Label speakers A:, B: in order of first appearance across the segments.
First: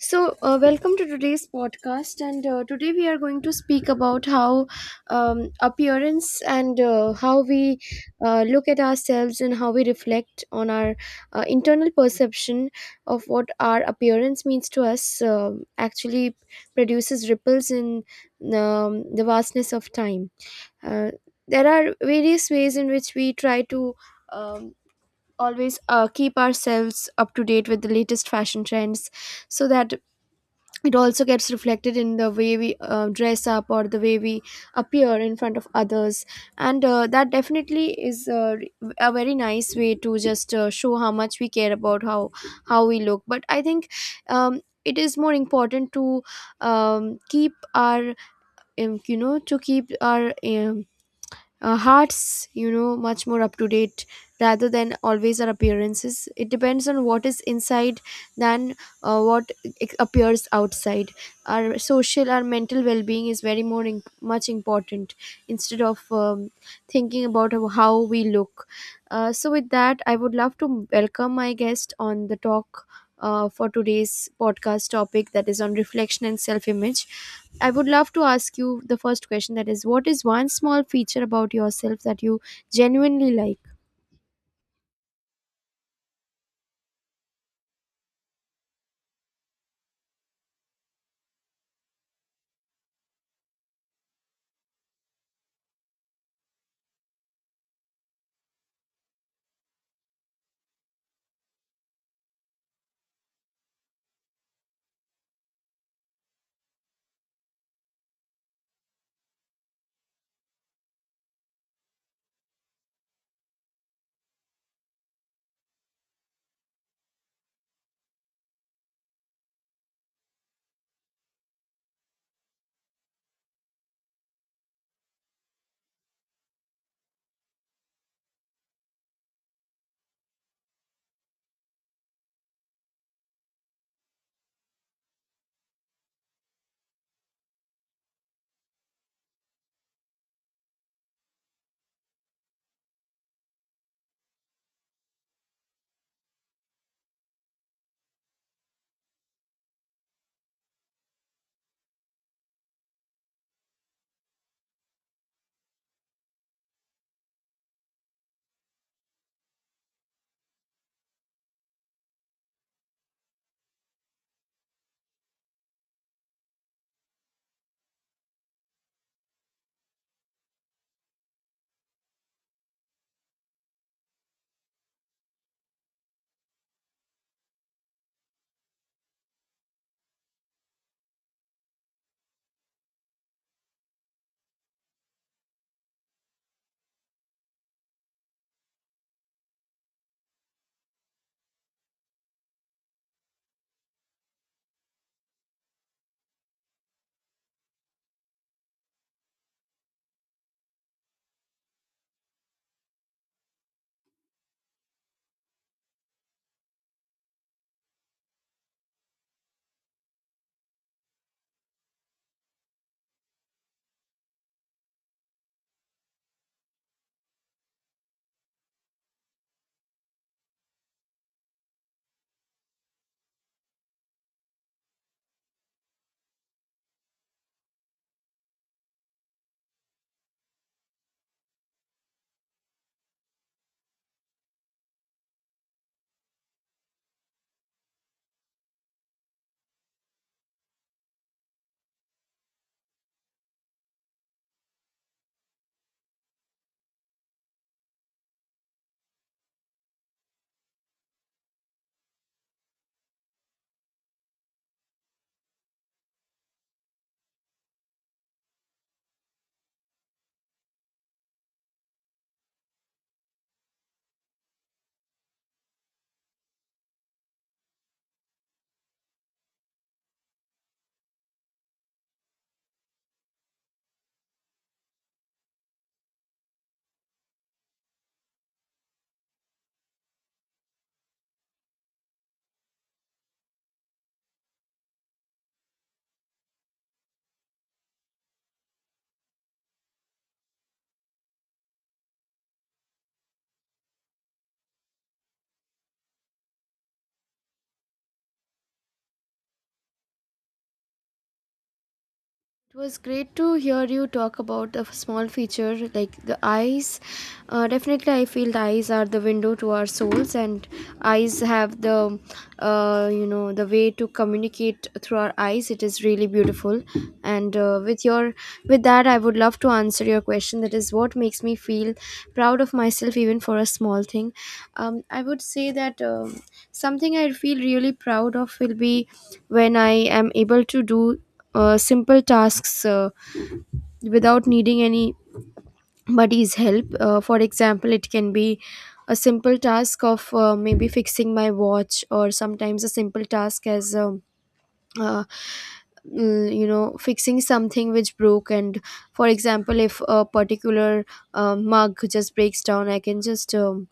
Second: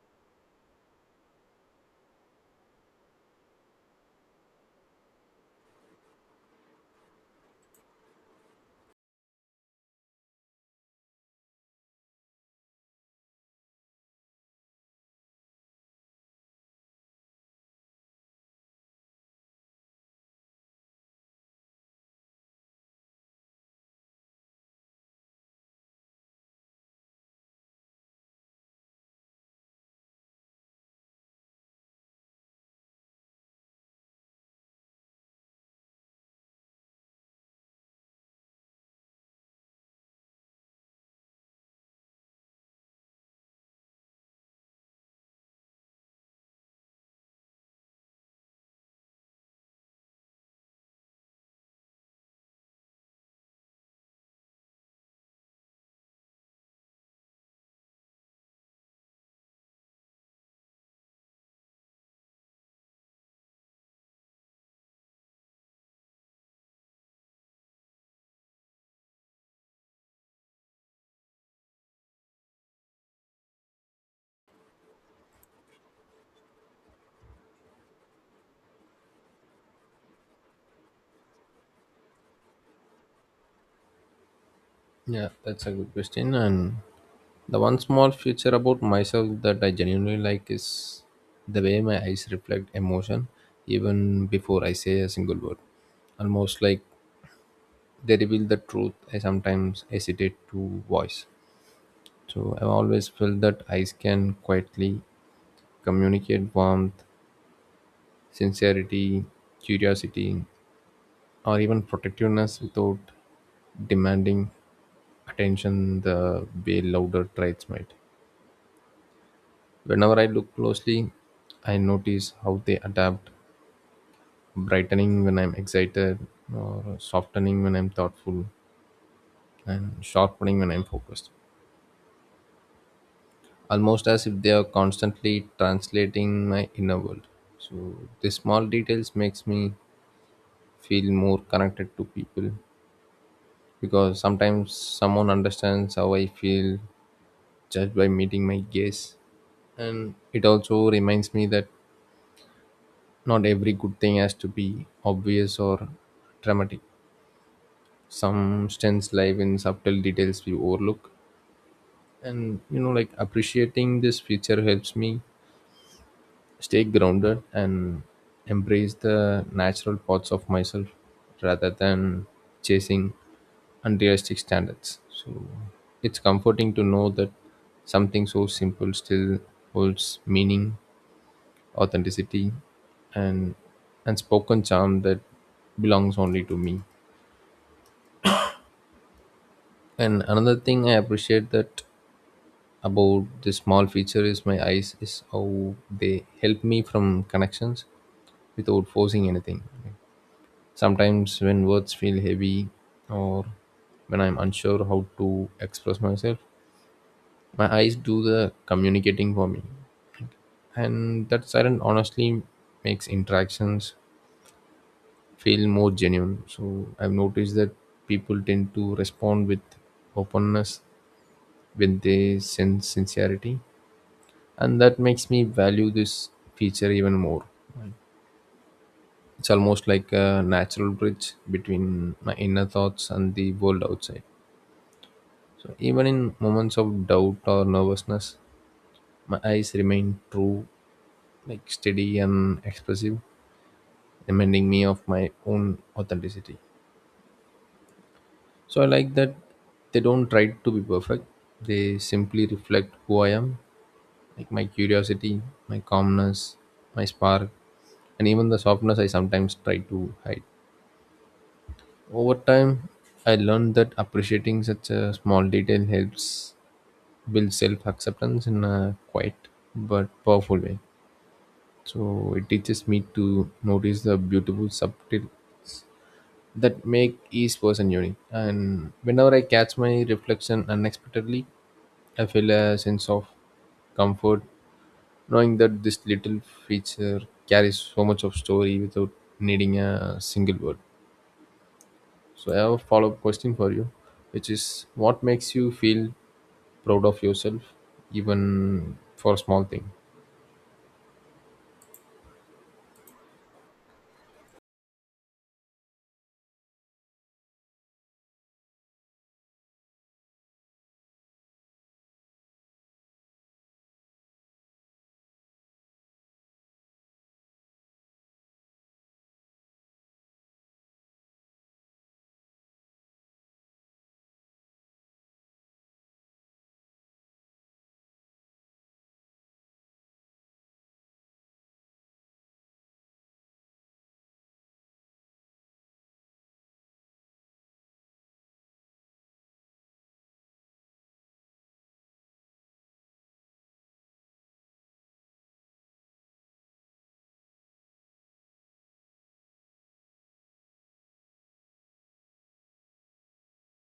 A: So, welcome to today's podcast. And today we are going to speak about how appearance and how we look at ourselves and how we reflect on our internal perception of what our appearance means to us actually produces ripples in the vastness of time. Uh, there are various ways in which we try to. Um, Always keep ourselves up to date with the latest fashion trends, so that it also gets reflected in the way we dress up or the way we appear in front of others, and that definitely is a very nice way to just show how much we care about how we look. But I think it is more important to keep our to keep our hearts, much more up to date, rather than always our appearances. It depends on what is inside than what appears outside. Our social our mental well-being is very more much important, instead of thinking about how we look. So, with that I would love to welcome my guest on the talk, for today's podcast topic, that is on reflection and self image. I would love to ask you the first question, that is, what is one small feature about yourself that you genuinely like?
B: Yeah, that's a good question. And the one small feature about myself that I genuinely like is the way my eyes reflect emotion even before I say a single word. Almost like they reveal the truth I sometimes hesitate to voice. So I've always felt that eyes can quietly communicate warmth, sincerity, curiosity, or even protectiveness without demanding attention the way louder traits might. Whenever I look closely, I notice how they adapt, brightening when I'm excited, or softening when I'm thoughtful, and sharpening when I'm focused. Almost as if they are constantly translating my inner world. So these small details makes me feel more connected to people because sometimes someone understands how I feel just by meeting my gaze. And it also reminds me that not every good thing has to be obvious or dramatic. Substance live in subtle details we overlook, and like appreciating this feature helps me stay grounded and embrace the natural parts of myself rather than chasing unrealistic standards. So it's comforting to know that something so simple still holds meaning, authenticity, and and spoken charm that belongs only to me. And another thing I appreciate that about this small feature is my eyes is how they help me from connections without forcing anything. Sometimes when words feel heavy, or when I'm unsure how to express myself, my eyes do the communicating for me, and that silence honestly makes interactions feel more genuine. So I've noticed that people tend to respond with openness when they sense sincerity, and that makes me value this feature even more. It's almost like a natural bridge between my inner thoughts and the world outside. So even in moments of doubt or nervousness, my eyes remain true, like steady and expressive, reminding me of my own authenticity. So I like that they don't try to be perfect. They simply reflect who I am, like my curiosity, my calmness, my spark, and even the softness I sometimes try to hide. Over time, I learned that appreciating such a small detail helps build self acceptance in a quiet but powerful way. So it teaches me to notice the beautiful subtle that make each person unique. And whenever I catch my reflection unexpectedly, I feel a sense of comfort, knowing that this little feature carries so much of story without needing a single word. So I have a follow-up question for you, which is what makes you feel proud of yourself, even for a small thing?
A: It was great to hear you talk about the small feature like the eyes. Definitely, I feel the eyes are the window to our souls, and eyes have the way to communicate through our eyes. It is really beautiful. And with that, I would love to answer your question. That is what makes me feel proud of myself, even for a small thing. I would say that something I feel really proud of will be when I am able to do simple tasks without needing anybody's help. For example, it can be a simple task of maybe fixing my watch, or sometimes a simple task as uh, fixing something which broke. And for example, if a particular mug just breaks down, I can just um,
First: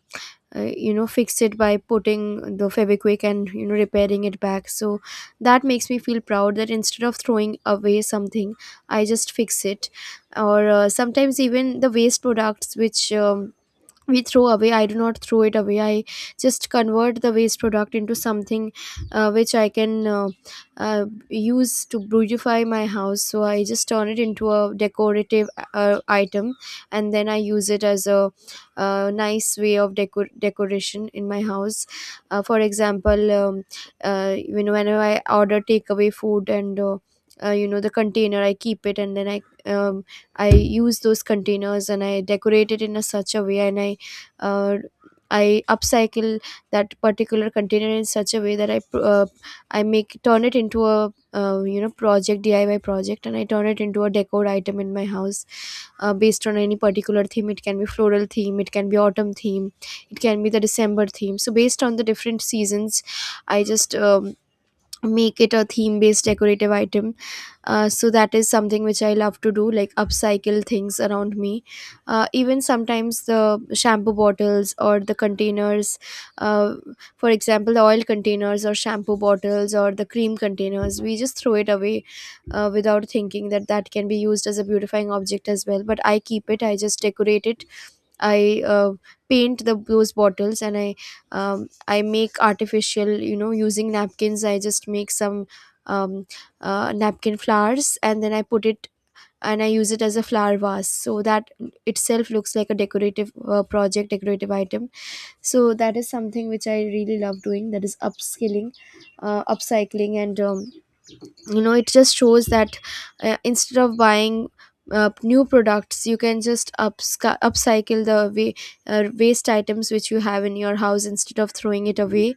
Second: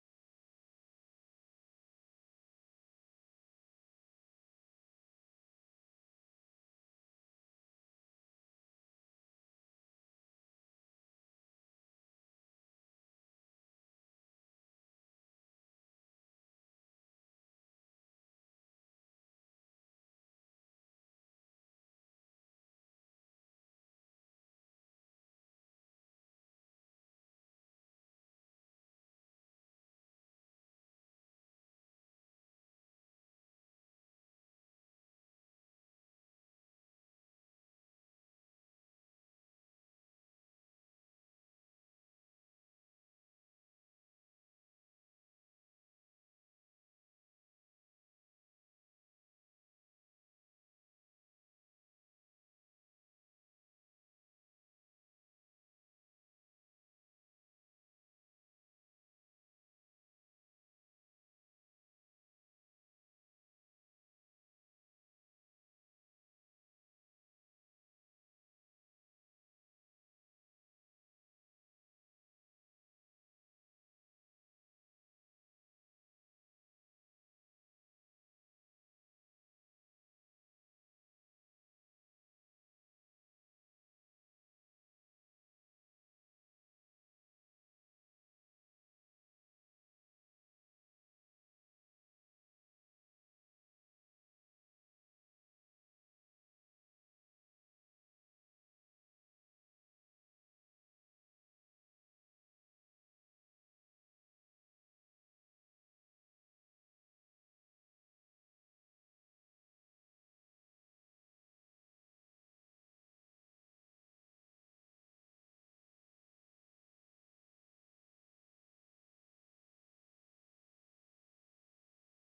A: uh, you know fix it by putting the Feviquick and repairing it back. So that makes me feel proud that instead of throwing away something, I just fix it. Or sometimes even the waste products which we throw away, I do not throw it away. I just convert the waste product into something which I can use to beautify my house. So I just turn it into a decorative item, and then I use it as a nice way of decoration in my house. For example, whenever I order takeaway food, and the container, I keep it, and then I um, I use those containers, and I decorate it in a such a way, and uh, I upcycle that particular container in such a way that I pr- I make turn it into a you know project DIY project, and I turn it into a decor item in my house, based on any particular theme. It can be floral theme, it can be autumn theme, it can be the December theme. So based on the different seasons, I just make it a theme based decorative item. So that is something which I love to do, like upcycle things around me. Even sometimes the shampoo bottles or the containers, uh, for example the oil containers or shampoo bottles or the cream containers, we just throw it away, without thinking that that can be used as a beautifying object as well. But I keep it, I just decorate it. I paint the those bottles, and um, I make artificial, using napkins. I just make some um, napkin flowers, and then I put it, and I use it as a flower vase. So that itself looks like a decorative project, decorative item. So that is something which I really love doing. That is upskilling, upcycling, and it just shows that instead of buying new products, you can just upcycle the way waste items which you have in your house instead of throwing it away.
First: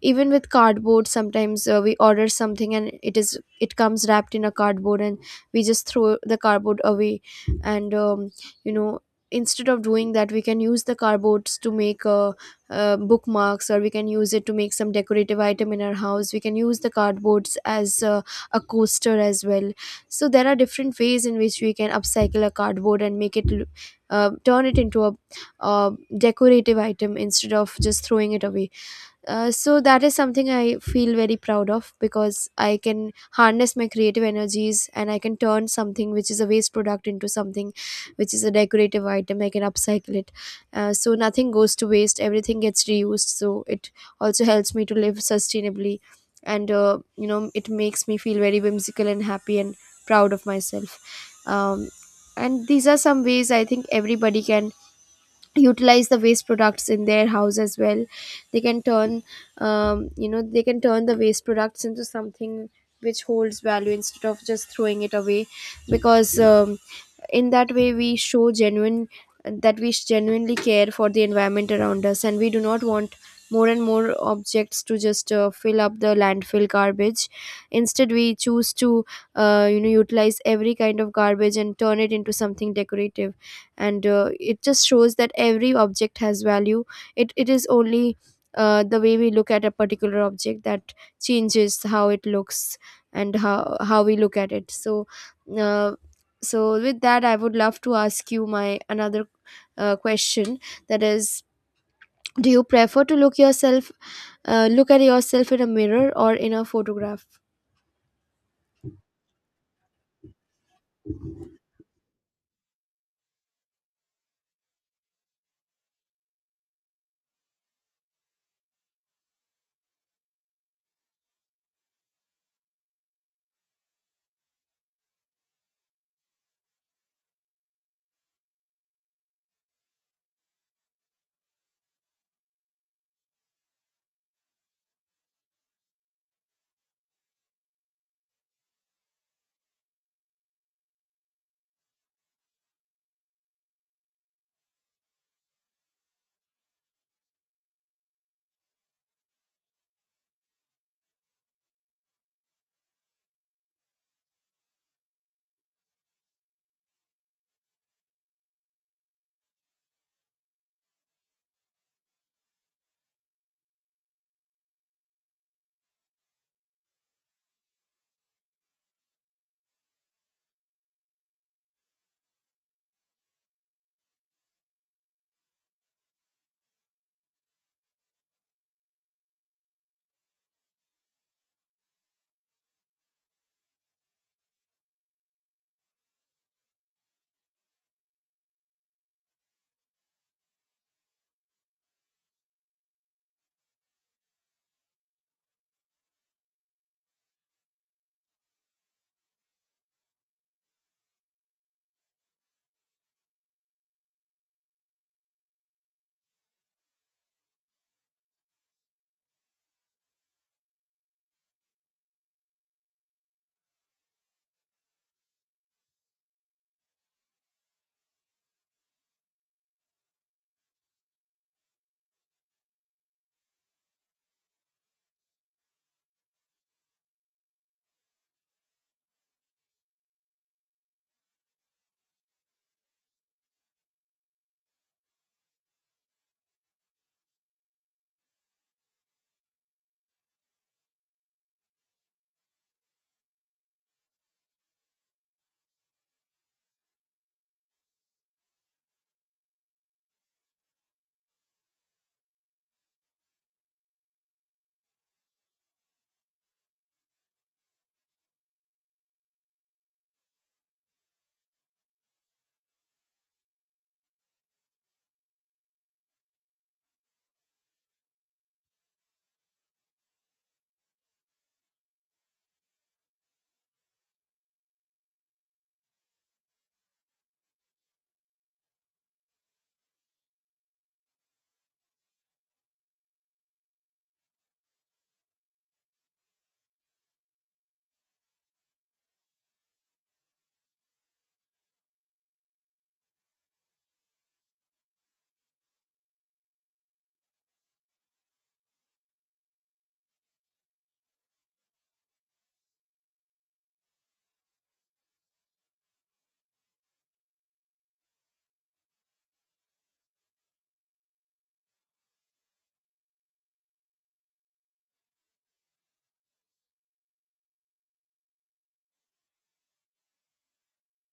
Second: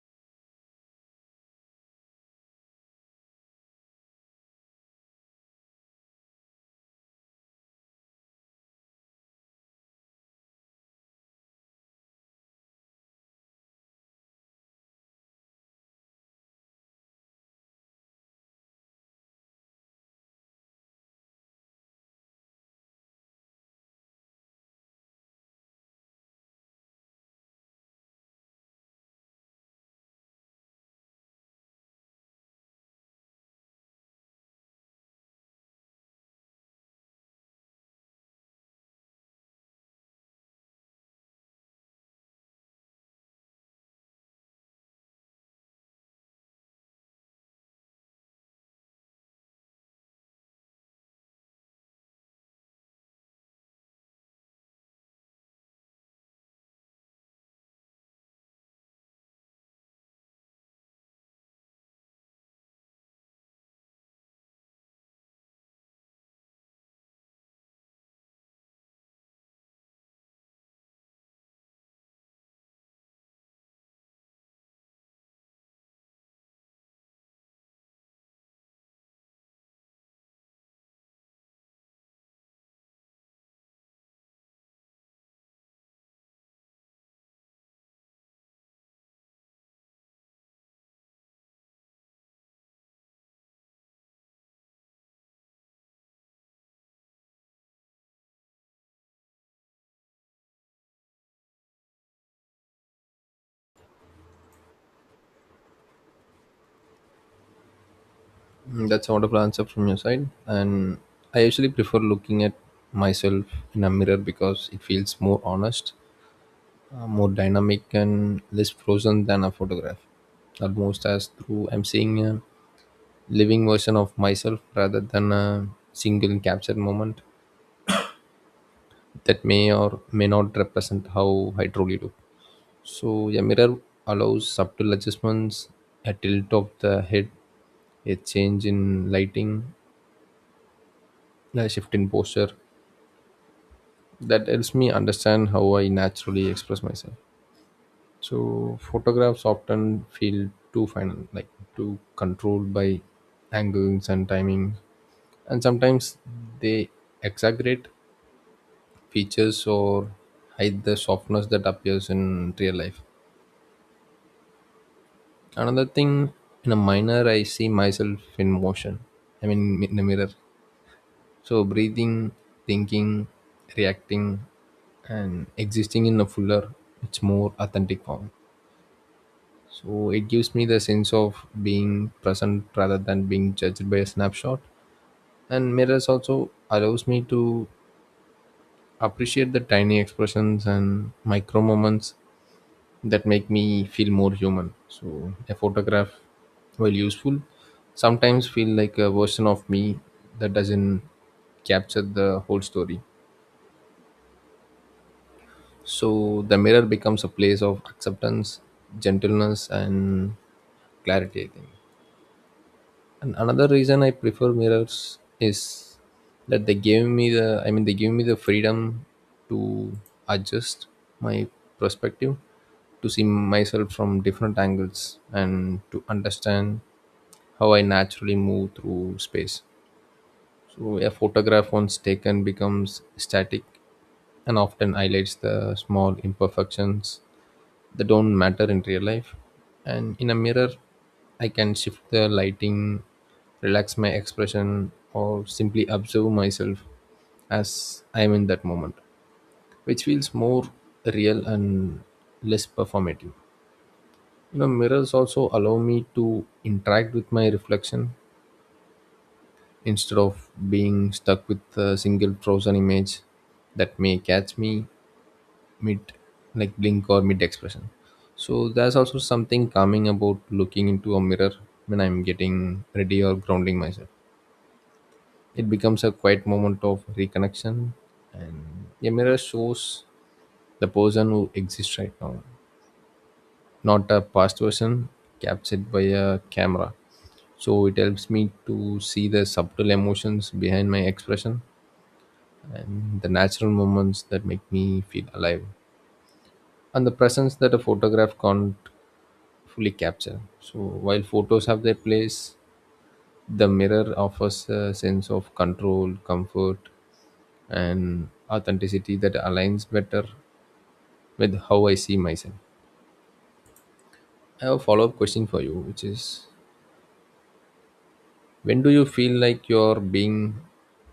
A: Even with cardboard, sometimes we order something, and it comes wrapped in a cardboard, and we just throw the cardboard away. And you know instead of doing that, we can use the cardboards to make bookmarks, or we can use it to make some decorative item in our house. We can use the cardboards as a coaster as well. So there are different ways in which we can upcycle a cardboard and turn it into a uh, decorative item instead of just throwing it away. So that is something I feel very proud of, because I can harness my creative energies and I can turn something which is a waste product into something which is a decorative item. I can upcycle it. So nothing goes to waste, everything gets reused. So it also helps me to live sustainably, and it makes me feel very whimsical and happy and proud of myself. um, and these are some ways I think everybody can utilize the waste products in their house as well. They can turn you know they can turn the waste products into something which holds value instead of just throwing it away. Because in that way we show genuine that we genuinely care for the environment around us, and we do not want more and more objects to just fill up the landfill garbage. Instead we choose to utilize every kind of garbage and turn it into something decorative. And it just shows that every object has value. It is only the way we look at a particular object that changes how it looks and how we look at it. So uh, so with that I would love to ask you my another question, that is, do you prefer to look yourself look at yourself in a mirror or in a photograph?
B: Mm, that's a wonderful answer from your side. And I usually prefer looking at myself in a mirror because it feels more honest, more dynamic, and less frozen than a photograph. Almost as through I'm seeing a living version of myself rather than a single captured moment that may or may not represent how I truly look. So a mirror allows subtle adjustments, a tilt of the head, a change in lighting, a shift in posture. That helps me understand how I naturally express myself. So photographs often feel too final, like too controlled by angles and timing, and sometimes they exaggerate features or hide the softness that appears in real life. Another thing, in a minor I see myself in motion, I mean in the mirror, so breathing, thinking, reacting, and existing in a fuller, it's more authentic form. So it gives me the sense of being present rather than being judged by a snapshot. And mirrors also allows me to appreciate the tiny expressions and micro moments that make me feel more human. So a photograph, while useful, sometimes feel like a version of me that doesn't capture the whole story. So the mirror becomes a place of acceptance, gentleness, and clarity, I think. And another reason I prefer mirrors is that they give me the I mean they give me the freedom to adjust my perspective, to see myself from different angles and to understand how I naturally move through space. So a photograph once taken becomes static and often highlights the small imperfections that don't matter in real life. And in a mirror, I can shift the lighting, relax my expression, or simply observe myself as I am in that moment, which feels more real and less performative. You know, mirrors also allow me to interact with my reflection instead of being stuck with a single frozen image that may catch me mid, like, blink or mid expression. So there's also something calming about looking into a mirror when I'm getting ready or grounding myself. It becomes a quiet moment of reconnection. And a mirror shows the person who exists right now, not a past version captured by a camera. So it helps me to see the subtle emotions behind my expression and the natural moments that make me feel alive, and the presence that a photograph can't fully capture. So while photos have their place, the mirror offers a sense of control, comfort, and authenticity that aligns better with how I see myself. I have a follow-up question for you, which is when do you feel like you're being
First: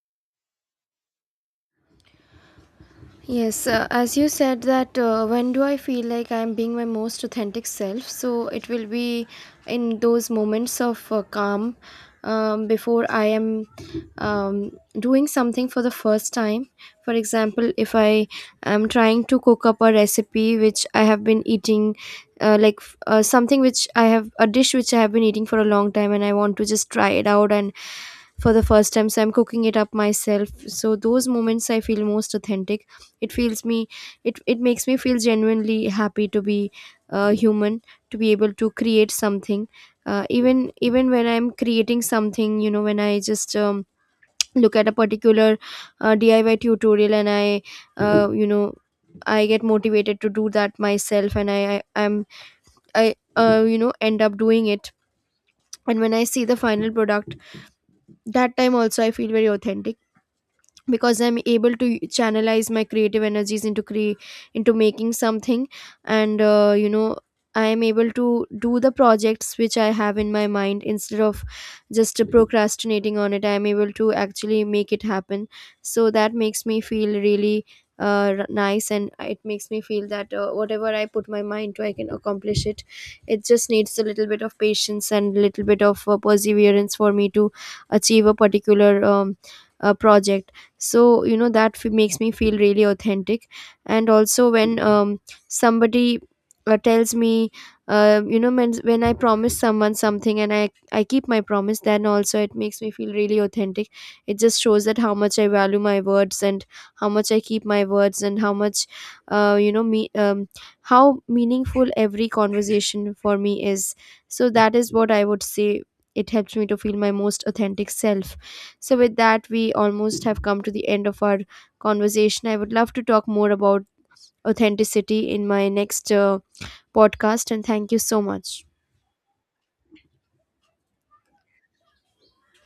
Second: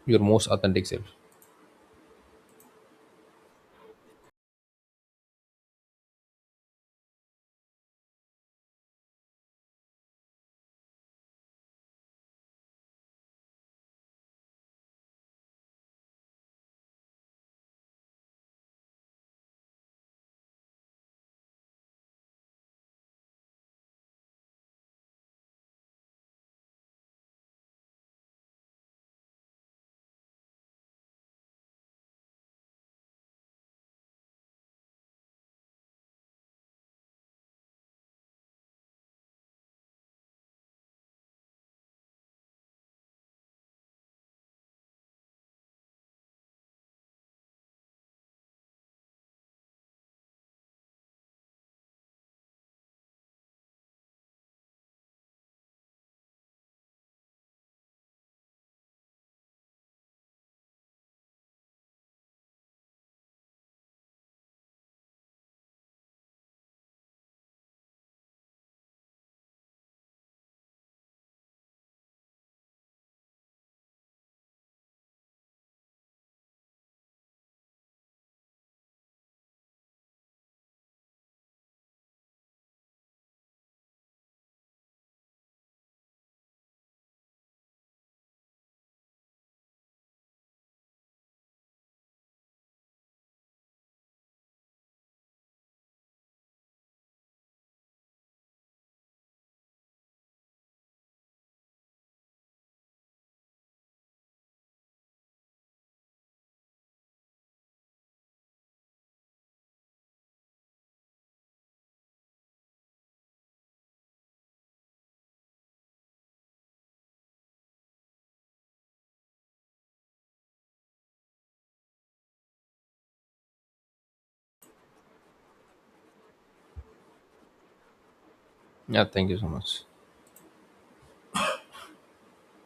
B: your most authentic self?
A: Yes, as you said that, when do I feel like I'm being my most authentic self? So it will be in those moments of calm, before I am um, doing something for the first time. For example, if I am trying to cook up a recipe which I have been eating, something which I have, a dish which I have been eating for a long time, and I want to just try it out and for the first time, so I'm cooking it up myself. So those moments I feel most authentic. It feels me it, it makes me feel genuinely happy to be human, to be able to create something. Even when I'm creating something, when I just look at a particular DIY tutorial, and I you know I get motivated to do that myself, and I I'm I you know end up doing it. And when I see the final product, that time also I feel very authentic, because I'm able to channelize my creative energies into making something. And I am able to do the projects which I have in my mind instead of just procrastinating on it. I am able to actually make it happen. So that makes me feel really nice, and it makes me feel that whatever I put my mind to I can accomplish it. It just needs a little bit of patience and a little bit of perseverance for me to achieve a particular project. So that makes me feel really authentic. And also when somebody tells me, when I promise someone something, and I keep my promise, then also it makes me feel really authentic. It just shows that how much I value my words, and how much I keep my words, and how much you know me how meaningful every conversation for me is. So that is what I would say, it helps me to feel my most authentic self. So, with that, we almost have come to the end of our conversation. I would love to talk more about authenticity in my next podcast, and thank you so much.
B: Yeah, thank you so much.